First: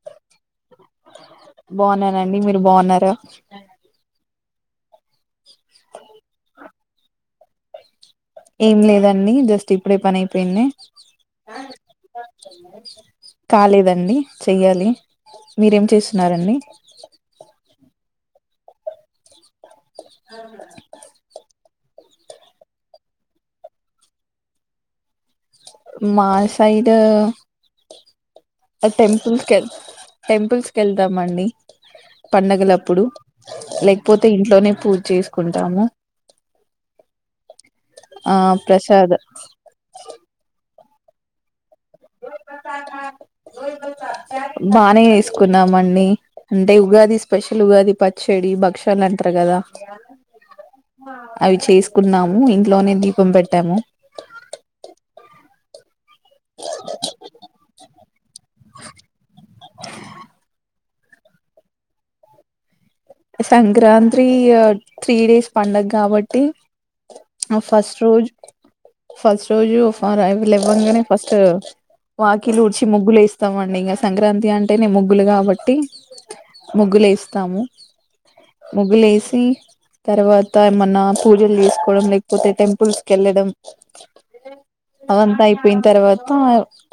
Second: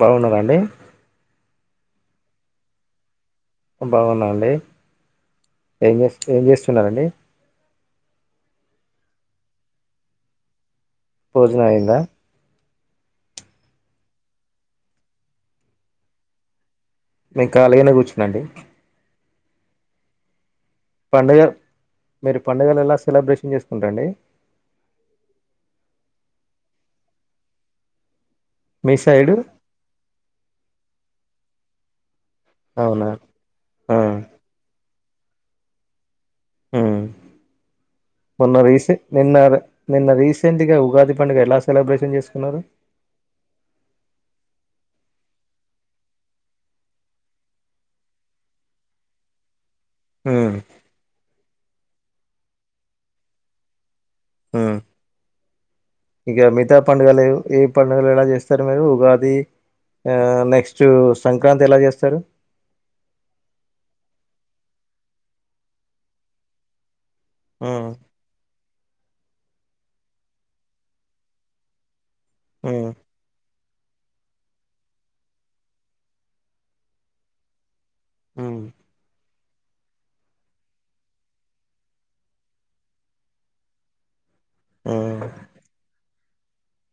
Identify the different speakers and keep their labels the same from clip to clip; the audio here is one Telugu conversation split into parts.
Speaker 1: బాగున్నారండి
Speaker 2: బాగున్నానండి మీరు బాగున్నారు
Speaker 1: బాగున్నాండి ఏం చే ఏం చేస్తున్నారు అండి
Speaker 2: ఏం లేదండి జస్ట్ ఇప్పుడే పని అయిపోయింది
Speaker 1: భోజనం అయిందా
Speaker 2: కాలేదండి చెయ్యాలి మీరేం చేస్తున్నారండి
Speaker 1: నేను ఖాళిగానే కూర్చున్నాండి
Speaker 2: అవునా
Speaker 1: పండుగ మీరు పండుగలు ఎలా సెలబ్రేషన్ చేసుకుంట్రండి
Speaker 2: మాసైడ్
Speaker 1: మీ సైడు
Speaker 2: టెంపుల్స్ కె టెంపుల్స్ కెళ్దామండి పండగలప్పుడు
Speaker 1: అవునా ఆ
Speaker 2: లేకపోతే ఇంట్లోనే పూజ చేసుకుంటాము ఆ
Speaker 1: మొన్న రీసెం
Speaker 2: ప్రసాద్
Speaker 1: నిన్న నిన్న రీసెంట్గా ఉగాది పండుగ ఎలా సెలబ్రేషన్ చేసుకున్నారు
Speaker 2: బానే చేసుకున్నాం అండి అంటే ఉగాది స్పెషల్ ఉగాది పచ్చడి భక్షలు అంటారు కదా
Speaker 1: ఉమ్
Speaker 2: అవి చేసుకున్నాము ఇంట్లోనే దీపం పెట్టాము
Speaker 1: ఆ ఇంక మిగతా పండుగలు ఏ పండుగలు ఎలా చేస్తారు మీరు ఉగాది ఆ నెక్స్ట్ సంక్రాంతి ఎలా చేస్తారు
Speaker 2: సంక్రాంతి త్రీ డేస్ పండగ కాబట్టి ఆ
Speaker 1: ఉమ్
Speaker 2: ఫస్ట్ రోజ్ ఫస్ట్ రోజు ఫ అ లేవ్వంగానే ఫస్ట్ వాకిలు ఉడ్చి
Speaker 1: ఉమ్
Speaker 2: ముగ్గులు వేస్తామండి అ ఇంగా సంక్రాంతి అంటేనే ముగ్గులు కాబట్టి ముగ్గులు ఏస్తాము
Speaker 1: ఉమ్
Speaker 2: ముగ్గులు వేసి తర్వాత ఏమన్నా పూజలు చేసుకోవడం లేకపోతే టెంపుల్స్ కు వెళ్ళడం
Speaker 1: ఉమ్
Speaker 2: అదంతా అయిపోయిన తర్వాత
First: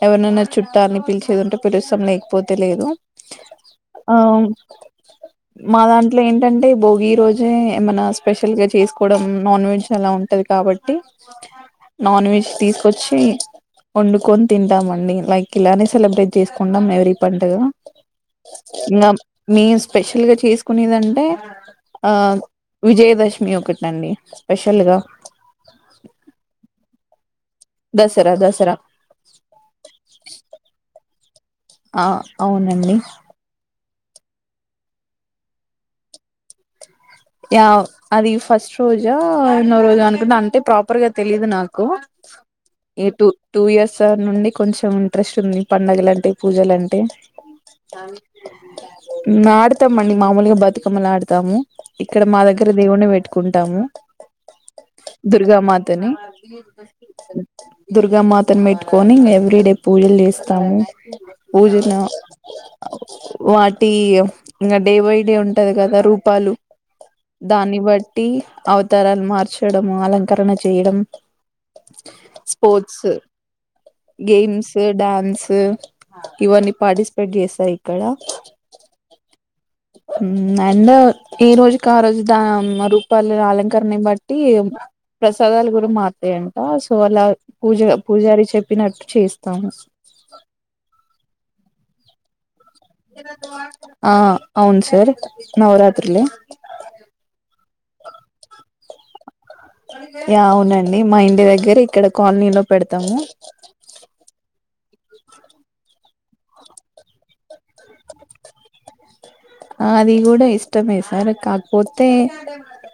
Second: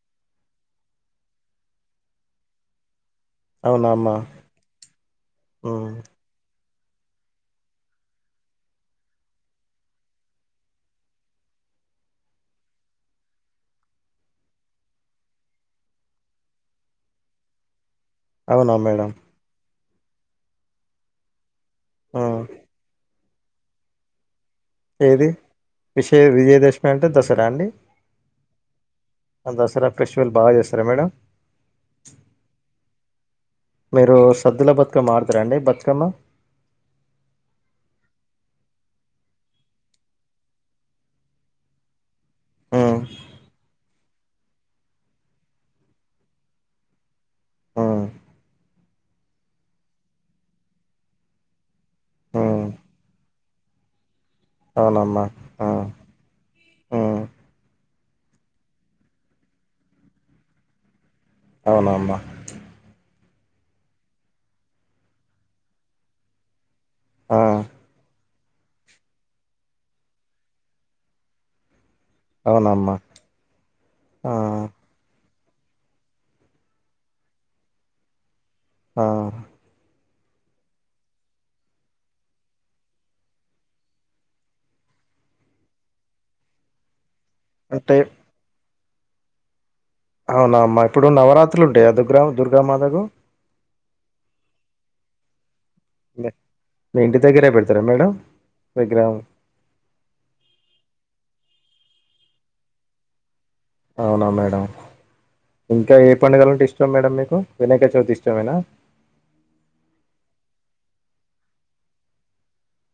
Speaker 2: ఎవరనైనా చుట్టాలని పిలిచేది ఉంటే పిలుస్తాం లేకపోతే లేదు
Speaker 1: అవునా అమ్మా
Speaker 2: ఆ
Speaker 1: ఉమ్
Speaker 2: మాదాంట్లో ఏంటంట అంటే భోగి రోజే ఏమన్న స్పెషల్ గా చేసుకోవడం నాన్ వెజ్ అలా ఉంటది కాబట్టి నాన్ వెజ్ తీసుకొచ్చి వండుకొని తింటామండి లైక్ ఇలానే సెలబ్రేట్ చేసుకుంటాం ఎవరీ పండగ
Speaker 1: అవునా
Speaker 2: ఇంకా
Speaker 1: మేడం
Speaker 2: మేము స్పెషల్ గా చేసుకునేదంటే ఆ
Speaker 1: ఉమ్
Speaker 2: విజయదశమి ఒకటి అండి
Speaker 1: ఏది విషయ విజయదశమి అంటే దస్ రండి
Speaker 2: దసరా దసరా
Speaker 1: దసర ఫెస్టివల్ బాగా చేస్తారా మేడం
Speaker 2: ఆ అవునండి
Speaker 1: మీరు సద్దుల బతుకమ్మ ఆడుతారా అండి బతుకమ్మ
Speaker 2: యా అది ఫస్ట్ రోజా ఎన్నో రోజు అనుకుంట అంటే ప్రాపర్గా తెలీయదు నాకు
Speaker 1: ఉమ్
Speaker 2: A to two years sir నుండి కొంచెం ఇంట్రెస్ట్ ఉంది పండుగలు అంటే పూజలు అంటే
Speaker 1: ఉమ్
Speaker 2: ఆడతాం అండి మామూలుగా బతుకమ్మలు ఆడతాము ఇక్కడ మా
Speaker 1: ఉమ్
Speaker 2: దగ్గర దేవున్ని పెట్టుకుంటాము
Speaker 1: అవునమ్మా
Speaker 2: దుర్గా
Speaker 1: ఆ
Speaker 2: మాతని
Speaker 1: ఉమ్
Speaker 2: దుర్గామాతను పెట్టుకొని ఎవ్రీ డే పూజలు చేస్తాము పూజలు అ
Speaker 1: అవునమ్మా
Speaker 2: ఓ వాటి ఇంకా డే బై డే ఉంటది కదా రూపాలు
Speaker 1: ఆ
Speaker 2: దాన్ని బట్టి అవతారాలు మార్చడం అలంకరణ చేయడం
Speaker 1: అవునమ్మా
Speaker 2: స్పోర్ట్స్
Speaker 1: ఆ
Speaker 2: గేమ్స్ డాన్స్ ఇవన్నీ పార్టిసిపేట్ చేస్తాయి ఇక్కడ
Speaker 1: ఆ
Speaker 2: హు అండ్ ఈ రోజు కా ఆ రోజు దా రూపాలు అలంకరణ బట్టి ప్రసాదాలు కూడా మార్తాయంట సో అలా పూజ
Speaker 1: అంటే
Speaker 2: పూజారి చెప్పినట్టు చేస్తాము
Speaker 1: అవునా అమ్మా ఇప్పుడు నవరాత్రులు ఉంటాయి దుర్గం
Speaker 2: ఆ అవును సార్ నవరాత్రులే
Speaker 1: ఇంగ మీ ఇంటి దగ్గరే పెడతారా మేడం విగ్రహం
Speaker 2: యా అవునండి మా ఇంటి దగ్గర ఇక్కడ కాలనీలో పెడతాము
Speaker 1: అవునా మేడం ఇంకా ఏ పండుగల అంటే ఇష్టం మేడం మీకు వినాయక చవితి ఇష్టమేనా
Speaker 2: ఆ అది కూడా ఇష్టమే సార్ కాకపోతే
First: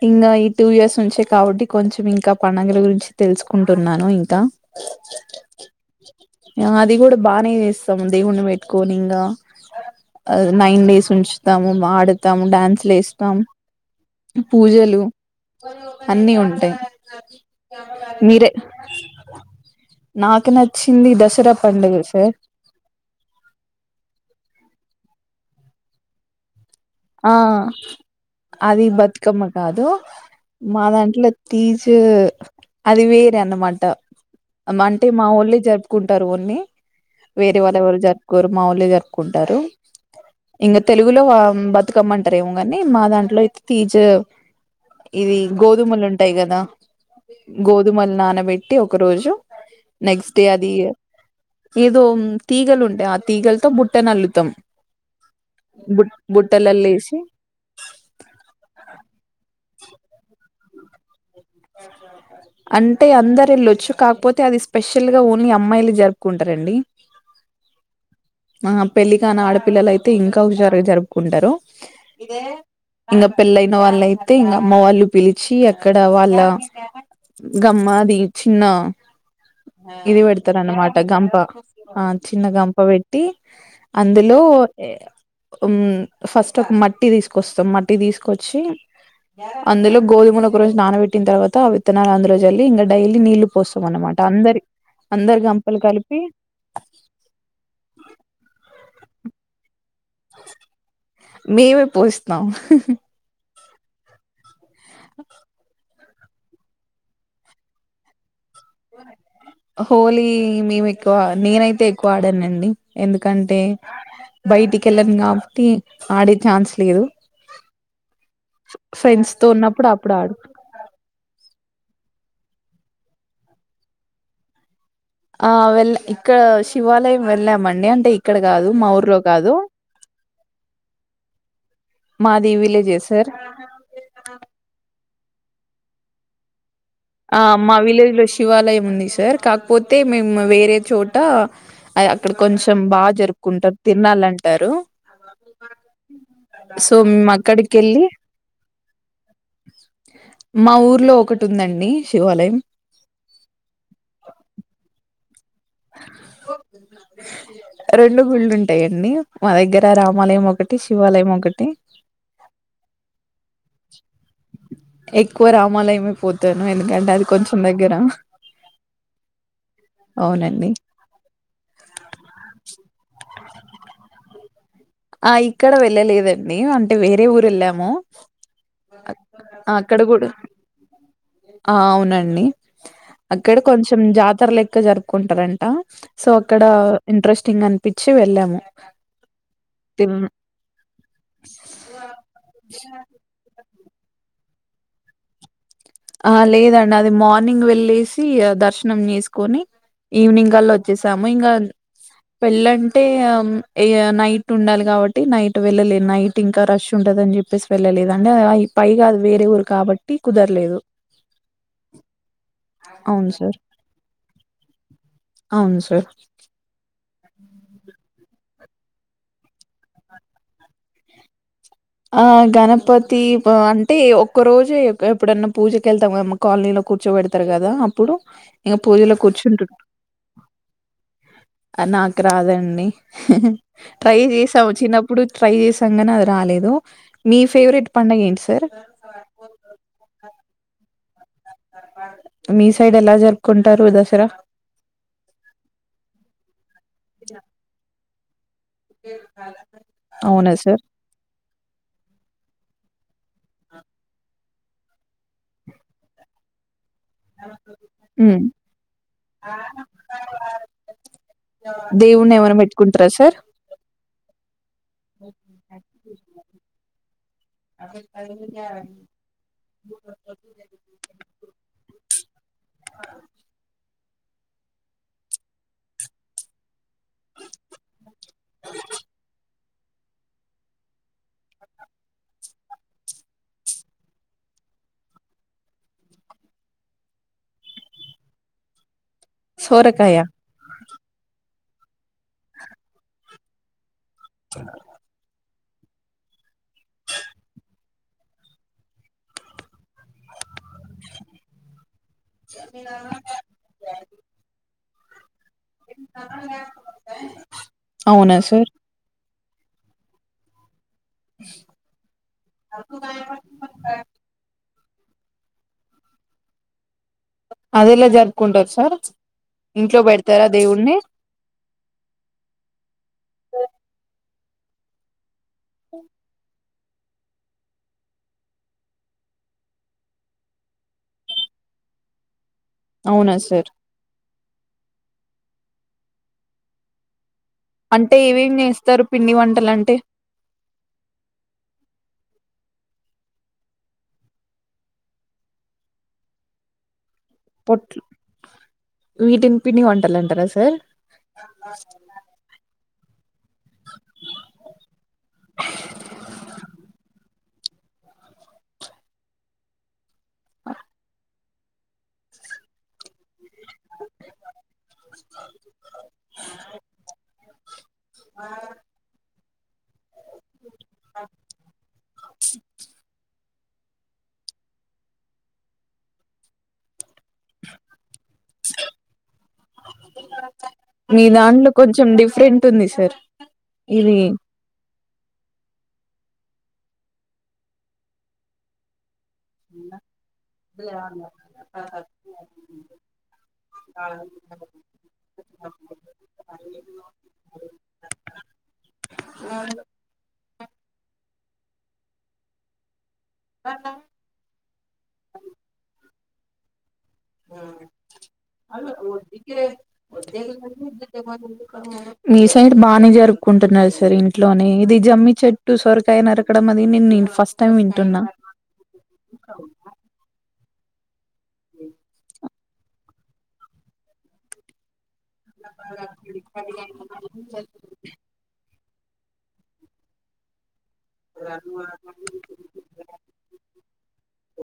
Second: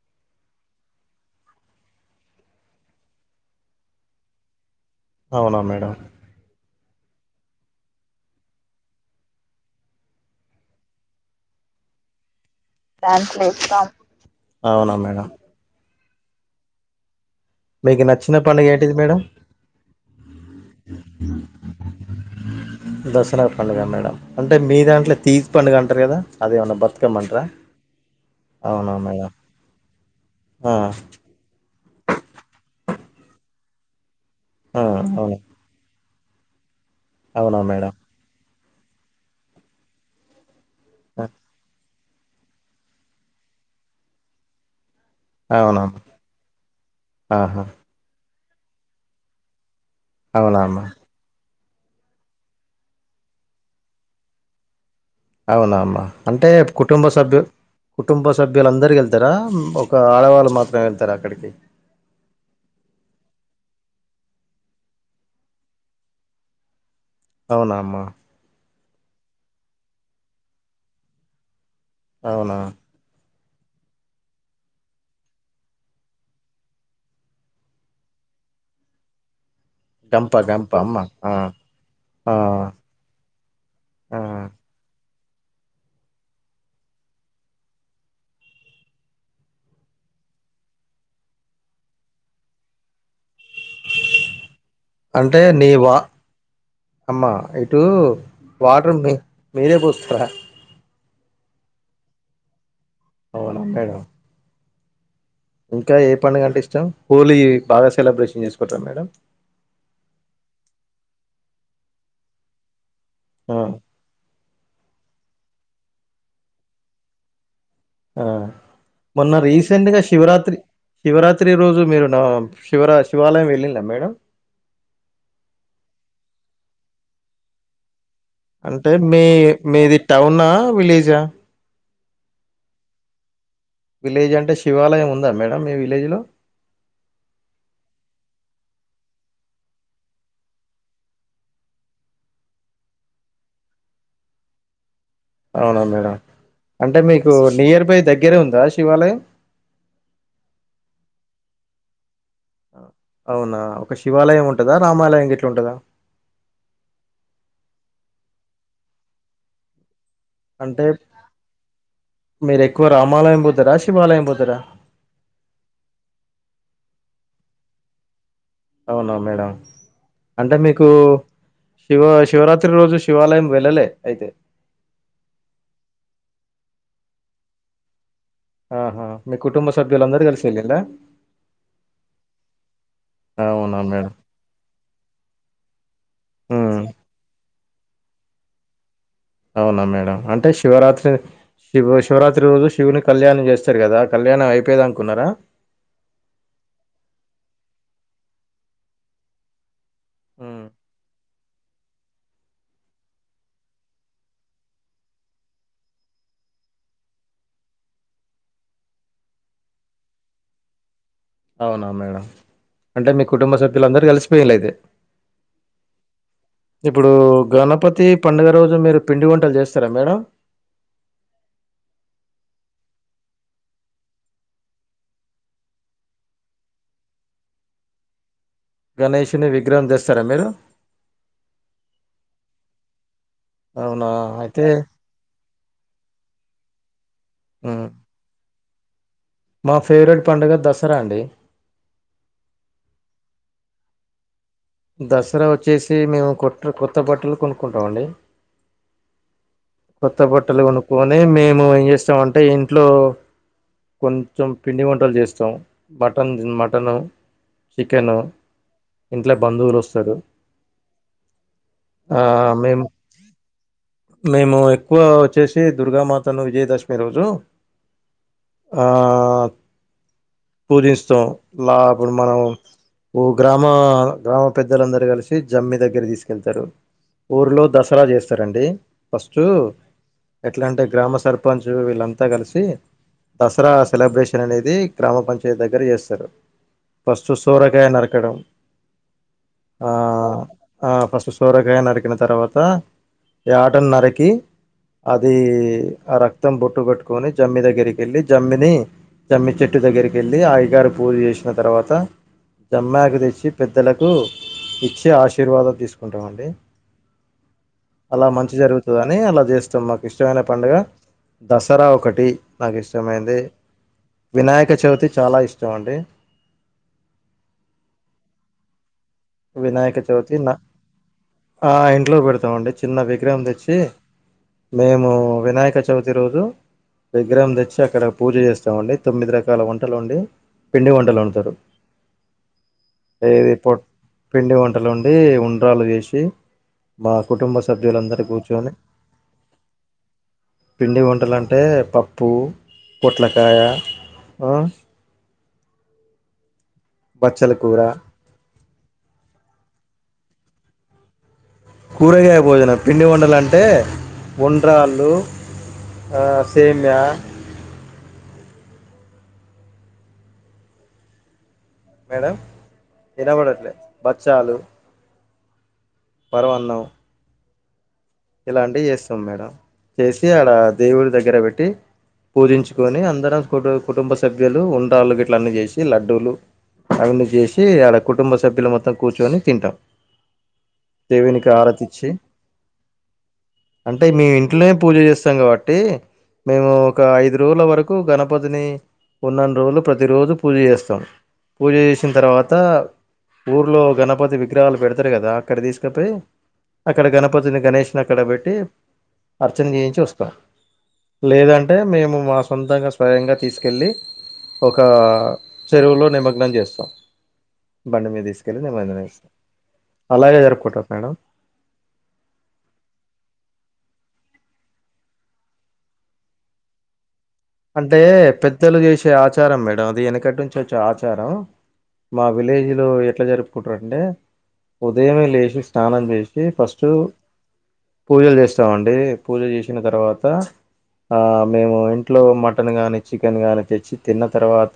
Speaker 2: ఇంకా ఈ టూ ఇయర్స్ నుంచే కావడం టి కొంచెం ఇంకా పండగల గురించి తెలుసుకుంటున్నాను ఇంకా
Speaker 1: అవునా మేడం
Speaker 2: బాగానే చేస్తాము దేవుడిని పెట్టుకొని ఇంగా నైన్ డేస్ ఉంచి స్తాము ఆడతాము డ్యాన్సులు వేస్తాము
Speaker 1: దాంట్లో ఇష్టం అవునా మేడం
Speaker 2: అన్ని ఉంటాయి
Speaker 1: మీకు నచ్చిన
Speaker 2: మీరే
Speaker 1: పండగ ఏంటిది మేడం
Speaker 2: నాకు నచ్చింది దసరా పండుగ సార్
Speaker 1: దసరా పండుగ మేడం అంటే మీ దాంట్లో తీజ్ పండుగ అంటారు కదా అదేమన్నా బర్
Speaker 2: ఆ అది
Speaker 1: మేడం
Speaker 2: బతుకమ్మ కాదు
Speaker 1: ఆ,
Speaker 2: మా దాంట్లో తీజ్ అది వేరే అన్నమాట
Speaker 1: ఆ,
Speaker 2: అంటే మా
Speaker 1: అవును
Speaker 2: ఓళ్ళే జరుపుకుంటారు ఓల్ని
Speaker 1: అవునా
Speaker 2: వేరే వాళ్ళు
Speaker 1: మేడం
Speaker 2: ఎవరు జరుపుకోరు మా వాళ్ళే జరుపుకుంటారు ఇంకా తెలుగులో
Speaker 1: ఆ,
Speaker 2: బతుకమ్మ అంటారు ఏమో గాని మా దాంట్లో అయితే తీజవ్ ఇది
Speaker 1: అవునమ్మా
Speaker 2: గోధుమలు ఉంటాయి గదా
Speaker 1: ఆహా
Speaker 2: గోధుమలు నానబె ట్టి ఒక రోజు నెక్స్ట్ డే
Speaker 1: అవునా
Speaker 2: అది
Speaker 1: అమ్మా
Speaker 2: ఏదో తీగలు ఉంటాయి ఆ తీగలతో బుట్ట నల్లుతాం
Speaker 1: అవునా అమ్మా అంటే కుటుంబ
Speaker 2: వేసి
Speaker 1: సభ్యు కుటుంబ సభ్యులందరు ఎళ్తారా ఒక ఆడవాళ్ళు మాత్రమే ఎళ్తార అక్కడికి
Speaker 2: అంటే అందరు ఎళ్ళొచ్చు కాకపోతే అది స్పెషల్ గా ఓన్లీ అమ్మాయిలే జరుపుకుంటారు రండి
Speaker 1: అవునా అమ్మా
Speaker 2: ఆ పెళ్లి కానీ ఆడపిల్లలు అయితే ఇంకా హుషారు గ జరుపుకుంటారు
Speaker 1: అవునా
Speaker 2: ఇంగ పెళ్ళయిన వాళ్ళయితే ఇంగ అమ్మ వాళ్ళు పిలిచి అక్కడ వాళ్ గమ్మాది చిన్న ఇది
Speaker 1: గంప గంప
Speaker 2: వెడతారనమాట
Speaker 1: అమ్మ ఆ,
Speaker 2: గంప ఆ చిన్న గంప వెట్టి
Speaker 1: ఆ.
Speaker 2: అందులో ఓ మ్ ఫస్ట్ ఒక మట్టి తీసుకొస్తాం మట్టి తీసుకొచ్చి అందులో గోధుమలు ఒక రోజు నానబెట్టిన తర్వాత విత్తనాలు అందులో జల్లి ఇంగ డైలీ నీళ్ళు పోస్తం అన్నమాట అందరి అందరి గంపలు కలిపి
Speaker 1: అమ్మా ఇటు వాటర్ మి మీరే పోస్తారా
Speaker 2: మేమే పోస్తాం
Speaker 1: వనంబేగం ఇంకా ఏ పండుగంటే ఇష్టం హోలీ బాగా సెలబ్రేషన్ చేసు
Speaker 2: హోలీ మేము ఎక్కువ నేనైతే ఎక్కువ ఆడానండి ఎందుకంటే
Speaker 1: ఆ
Speaker 2: బయటికి ఎళ్ళను గాబట్టి ఆడే ఛాన్స్ లేదు
Speaker 1: ఆ మొన్న
Speaker 2: ఫ్రెండ్స్ తో
Speaker 1: రీసెంట్
Speaker 2: ఉన్నప్పుడు
Speaker 1: గ
Speaker 2: అప్పుడు ఆడు
Speaker 1: శివరాత్రి శివరాత్రి రోజు మీరు నా శివరా శివాలయం వెళ్ళిందా మేడం
Speaker 2: ఆ వెళ్ళ ఇక్కడ శివాలయం వెళ్ళామండి అంటే ఇక్కడ కాదు మా
Speaker 1: అంటే
Speaker 2: ఊర్లో
Speaker 1: మీ
Speaker 2: కాదు
Speaker 1: మీది టౌనా విలేజా
Speaker 2: మాది విలేజే సార్
Speaker 1: విలేజ్ అంటే శివాలయం ఉందా మేడం మీ విలేజ్లో
Speaker 2: ఆ మా విలేజ్ లో శివాలయం ఉంది సార్ కాకపోతే మేము వేరే చోట అ అక్కడ కొంచెం బాగా జరుపుకుంటారు తిర్నల్ అంటారు
Speaker 1: అవునా మేడం అంటే
Speaker 2: మేము
Speaker 1: మీకు
Speaker 2: అక్కడికి
Speaker 1: నియర్ బై
Speaker 2: వెళ్ళి
Speaker 1: దగ్గరే ఉందా శివాలయం
Speaker 2: మా ఊర్లో ఒకటి ఉందండి శివాలయం
Speaker 1: అవునా ఒక శివాలయం ఉంటదా రామాలయం గట్
Speaker 2: రెండు గుళ్ళు ఉంటాయండి మా దగ్గర రా
Speaker 1: అంటే మీరు ఎక్కువ రామాలయం బోతరా శివాలయం బోత్
Speaker 2: ఎక్కువ రామాలయమే పోతాను ఎందుకంటే అది కొంచెం దగ్గర
Speaker 1: అవునా మేడం అంటే
Speaker 2: అవునండి
Speaker 1: మీకు శివ శివరాత్రి రోజు శివాలయం వెళ్ళలే అయితే
Speaker 2: ఆ ఇక్కడ వెళ్ళలేదండి అంటే వేరే ఊరు ఎళ్ళాము
Speaker 1: ఆహా మీ కుటుంబ సభ్యులు అందరు కలిసి ఎళ్ళింద
Speaker 2: ఆ అవునండి అక్కడ
Speaker 1: అవునా
Speaker 2: కొంచెం
Speaker 1: మేడం
Speaker 2: జాతర లెక్క జరుపుకుంటారంట సో అక్కడ
Speaker 1: ఉమ్
Speaker 2: ఇంట్రెస్ట్ తిన్ అనిపించి వెళ్ళాము
Speaker 1: అవునా మేడం
Speaker 2: తిన్
Speaker 1: అంటే శివరాత్రి శివ శివరాత్రి రోజు శివుని కళ్యాణం చేస్తే సార్ కదా కళ్యాణం అయిపోయో దాకా ఉన్నారా
Speaker 2: ఆ లేదండి అది మార్నింగ్ వెళ్ళసి దర్శనం చేసుకొని ఈవినింగ్
Speaker 1: ఉమ్
Speaker 2: కల్లా వచ్చేసాము ఇంగ పెళ్ళంటే ఇగ నైట్ ఉండాలి కాబట్టి నైట్ వెళ్ళలే నైట్ ఇంకా రష్ ఉండాల ని చెప్పేసి వెళ్ళలేదు అండి పైగా అది వేరే ఊరు కాబట్టి కుదరలేదు
Speaker 1: అవునా మేడం అంటే మీ
Speaker 2: అవును
Speaker 1: కుటుంబ
Speaker 2: సార్
Speaker 1: సభ్యులు అందరు కలిసిపోయిళ్లు అయితే
Speaker 2: అవును సార్
Speaker 1: ఇప్పుడు గణపతి పండుగ రోజు మీరు పిండి వంటలు చేస్తారా మేడం
Speaker 2: ఆ గణపతి అంటే ఒక్క రోజే ఎప్పుడన్నా పూజకెళ్తాం కదమ్మ కాలనీలో కూర్చోబెడతారు కదా అప్పుడు ఇంకా పూజలో
Speaker 1: గణేషుని
Speaker 2: కూర్చుంటు
Speaker 1: విగ్రహం తెస్తారా మీరు
Speaker 2: నాకు రాదండి
Speaker 1: అవునా
Speaker 2: ట్రై
Speaker 1: అయితే
Speaker 2: చేసాము చిన్నప్పుడు ట్రై చేసాం కానీ అది రాలేదు మీ
Speaker 1: ఉమ్
Speaker 2: ఫేవరెట్ పండు గ ఏంటి సార్
Speaker 1: మా ఫేవరెట్ పండుగ దసరా అండి
Speaker 2: మీ సైడ్ ఎలా జరుపుకుంటారు దసరా
Speaker 1: దసరా వచ్చేసి మేము కొత్ కొత్త బట్టలు కొనుక్కుంటాం అండి
Speaker 2: ఇ
Speaker 1: కొత్త బట్టలు కొనుకోని మేము ఏం చేస్తామంటే ఇంట్లో కొ కొంచెం పిండి వంటలు చేస్తాం మటన్ మటను చికెను
Speaker 2: హ్మ్.
Speaker 1: ఇంట్లో బంధువులు వస్తారు ఆ
Speaker 2: దేవుని ఏమైనా
Speaker 1: మేము
Speaker 2: పెట్టుకుంటారా సార్
Speaker 1: మేము ఎక్కువ వచ్చేసి దుర్గామాతను విజయదశమి రోజు
Speaker 2: అడ
Speaker 1: ఆ
Speaker 2: క
Speaker 1: అపుడు మనం ఓ గ్రామ గ్రామ పెద్దలందరూ కలిసి జమ్మి దగ్గర తీసుకెళ్తారు ఊర్లో దసరా చేస్తారండి ఫస్ట్ ఎట్ల అంటే గ్రామ సర్పంచ్ వీళ్ళంతా కలిసి దసరా సెలబ్రేషన్ అనేది గ్రామ పంచాయత్ దగ్గర చేస్తారు ఫస్ట్ సోరగాయ నరకడం ఆ
Speaker 2: సోరకాయ
Speaker 1: ఆ ఫస్ట్ సొరకాయ నరికిన తర్వాత యాటన్ నరికి అది ఆ రక్తం బొట్టు కట్టుకొని జమ్మి దగ్గరికెళ్ళి జమ్మిని జమ్మి చెట్టు దగ్గరికెళ్ళి ఆ గ పూజ చేసిన తర్వాత జమ్మాకు తెచ్చి పెద్దలకు ఇచ్చి ఆశీర్వాదం తీసుకుంటామండి అలా
Speaker 2: అవునా
Speaker 1: మంచి
Speaker 2: సార్?
Speaker 1: జరుగుతుంది అని అలా చేస్తాం మాకు ఇష్టమైన పండుగ దసరా ఒకటి నాకు ఇష్టమైంది వినాయక కచవితి చాలా ఇష్టం అండి
Speaker 2: అదేలా జరుపుకుంటారు సార్
Speaker 1: వినాయక
Speaker 2: ఇంట్లో
Speaker 1: చవితి
Speaker 2: బెడతారా
Speaker 1: నా
Speaker 2: దేవుడిని?
Speaker 1: ఆ ఇంట్లో పెడతామండి చిన్న విగ్రహం తెచ్చి మేము వినాయక చవితి రోజు విగ్రహం తెచ్చి అక్కడ పూజ చేస్తామండి తొమ్మిది రకాల వంటలు వండి పిండి వంటలు అంటారు
Speaker 2: అవునా సార్
Speaker 1: పిండి వంటలు వండి ఉండ్రాలు చేసి బా కుటుంబ
Speaker 2: అంటే
Speaker 1: సభ్యులందరు
Speaker 2: ఏవేం
Speaker 1: కూర్చొని
Speaker 2: జేస్తారు పిండి వంటలంటే?
Speaker 1: పిండి వంటలు అంటే పప్పు పొట్లకాయ ఆ బచ్చల కూర
Speaker 2: పొట్ వీటిని పిండి వంటలంటారా సార్
Speaker 1: కూరగాయ భోజనం పిండి వండలు అంటే వండ్రాళ్ళు ఆ సేమ్యా
Speaker 2: ఆ
Speaker 1: మేడం, వినబడట్లే బచ్చాలు పరవన్నం ఇలాంటివి చేస్తాం మేడం, చేసి అడ దేవుడి దగ్గర పెట్టి. పూజించుకొని అందరం కుట్ కుటుంబ సభ్యులు ఉండళ్లు, గట్లన్నీ చేసి లడ్డూలు. అవన్నీ చేసి ఆడా కుటుంబ సభ్యులు మొత్తం కూర్చొని తింటాం.
Speaker 2: మీ
Speaker 1: దేవునికి
Speaker 2: దాంట్లో కొంచెం
Speaker 1: ఆరతిచ్చి
Speaker 2: డిఫరెంట్ ఉంది. సార్
Speaker 1: అంటే
Speaker 2: ఇది
Speaker 1: మేము ఇంట్లోనే, పూజ చేస్తాం కాబట్టి. మేము ఒక ఐదు రోజుల, వరకు గణపతిని. ఉన్నన్ని రోజులు ప్రతిరోజు పూజ చేస్తాం, పూజ చేసిన తర్వాత, ఊర్లో గణపతి విగ్రహాలు పెడతారు కదా అక్కడ తీసుకపోయి అక్కడ గణపతిని గణేష్. అక్కడ పెట్టి అర్చన చేయించి వస్తాం. లేదంటే మేము, మా సొంతంగా స్వయంగా తీసుకెళ్ళి, ఒక చెరువులో నిమగ్నం చేస్తాం. బండి మీద తీసుకెళ్ళి నిమర్జనం చేస్తాం అలాగే జరుపుకుంటాం మేడం
Speaker 2: మీసైడ్ బాడ్ అని జరుపుకుంటున్నారు, సార్ ఇంట్లోనే ఇది జమ్మి చెట్టు, సొరకాయ నరకడం అది నేన్
Speaker 1: అంటే పెద్దలు చేసే ఆచారం మేడం అది వెన్నకటి నుంచి వచ్చే ఆచారం. మా విలేజ్ లో ఎట్లా జరుపుకుంటారు అంటే పొద్ ఉదయమే లేచి స్నానం చేసి ఫస్ట్ పూజలు చేస్తామండి. అంటే పూజ చేసిన తర్వాత ఆ మేము ఇక్ ఇంట్లో మటన్ కానీ చికెన్ కానీ తెచ్చి తిన్న తర్వాత.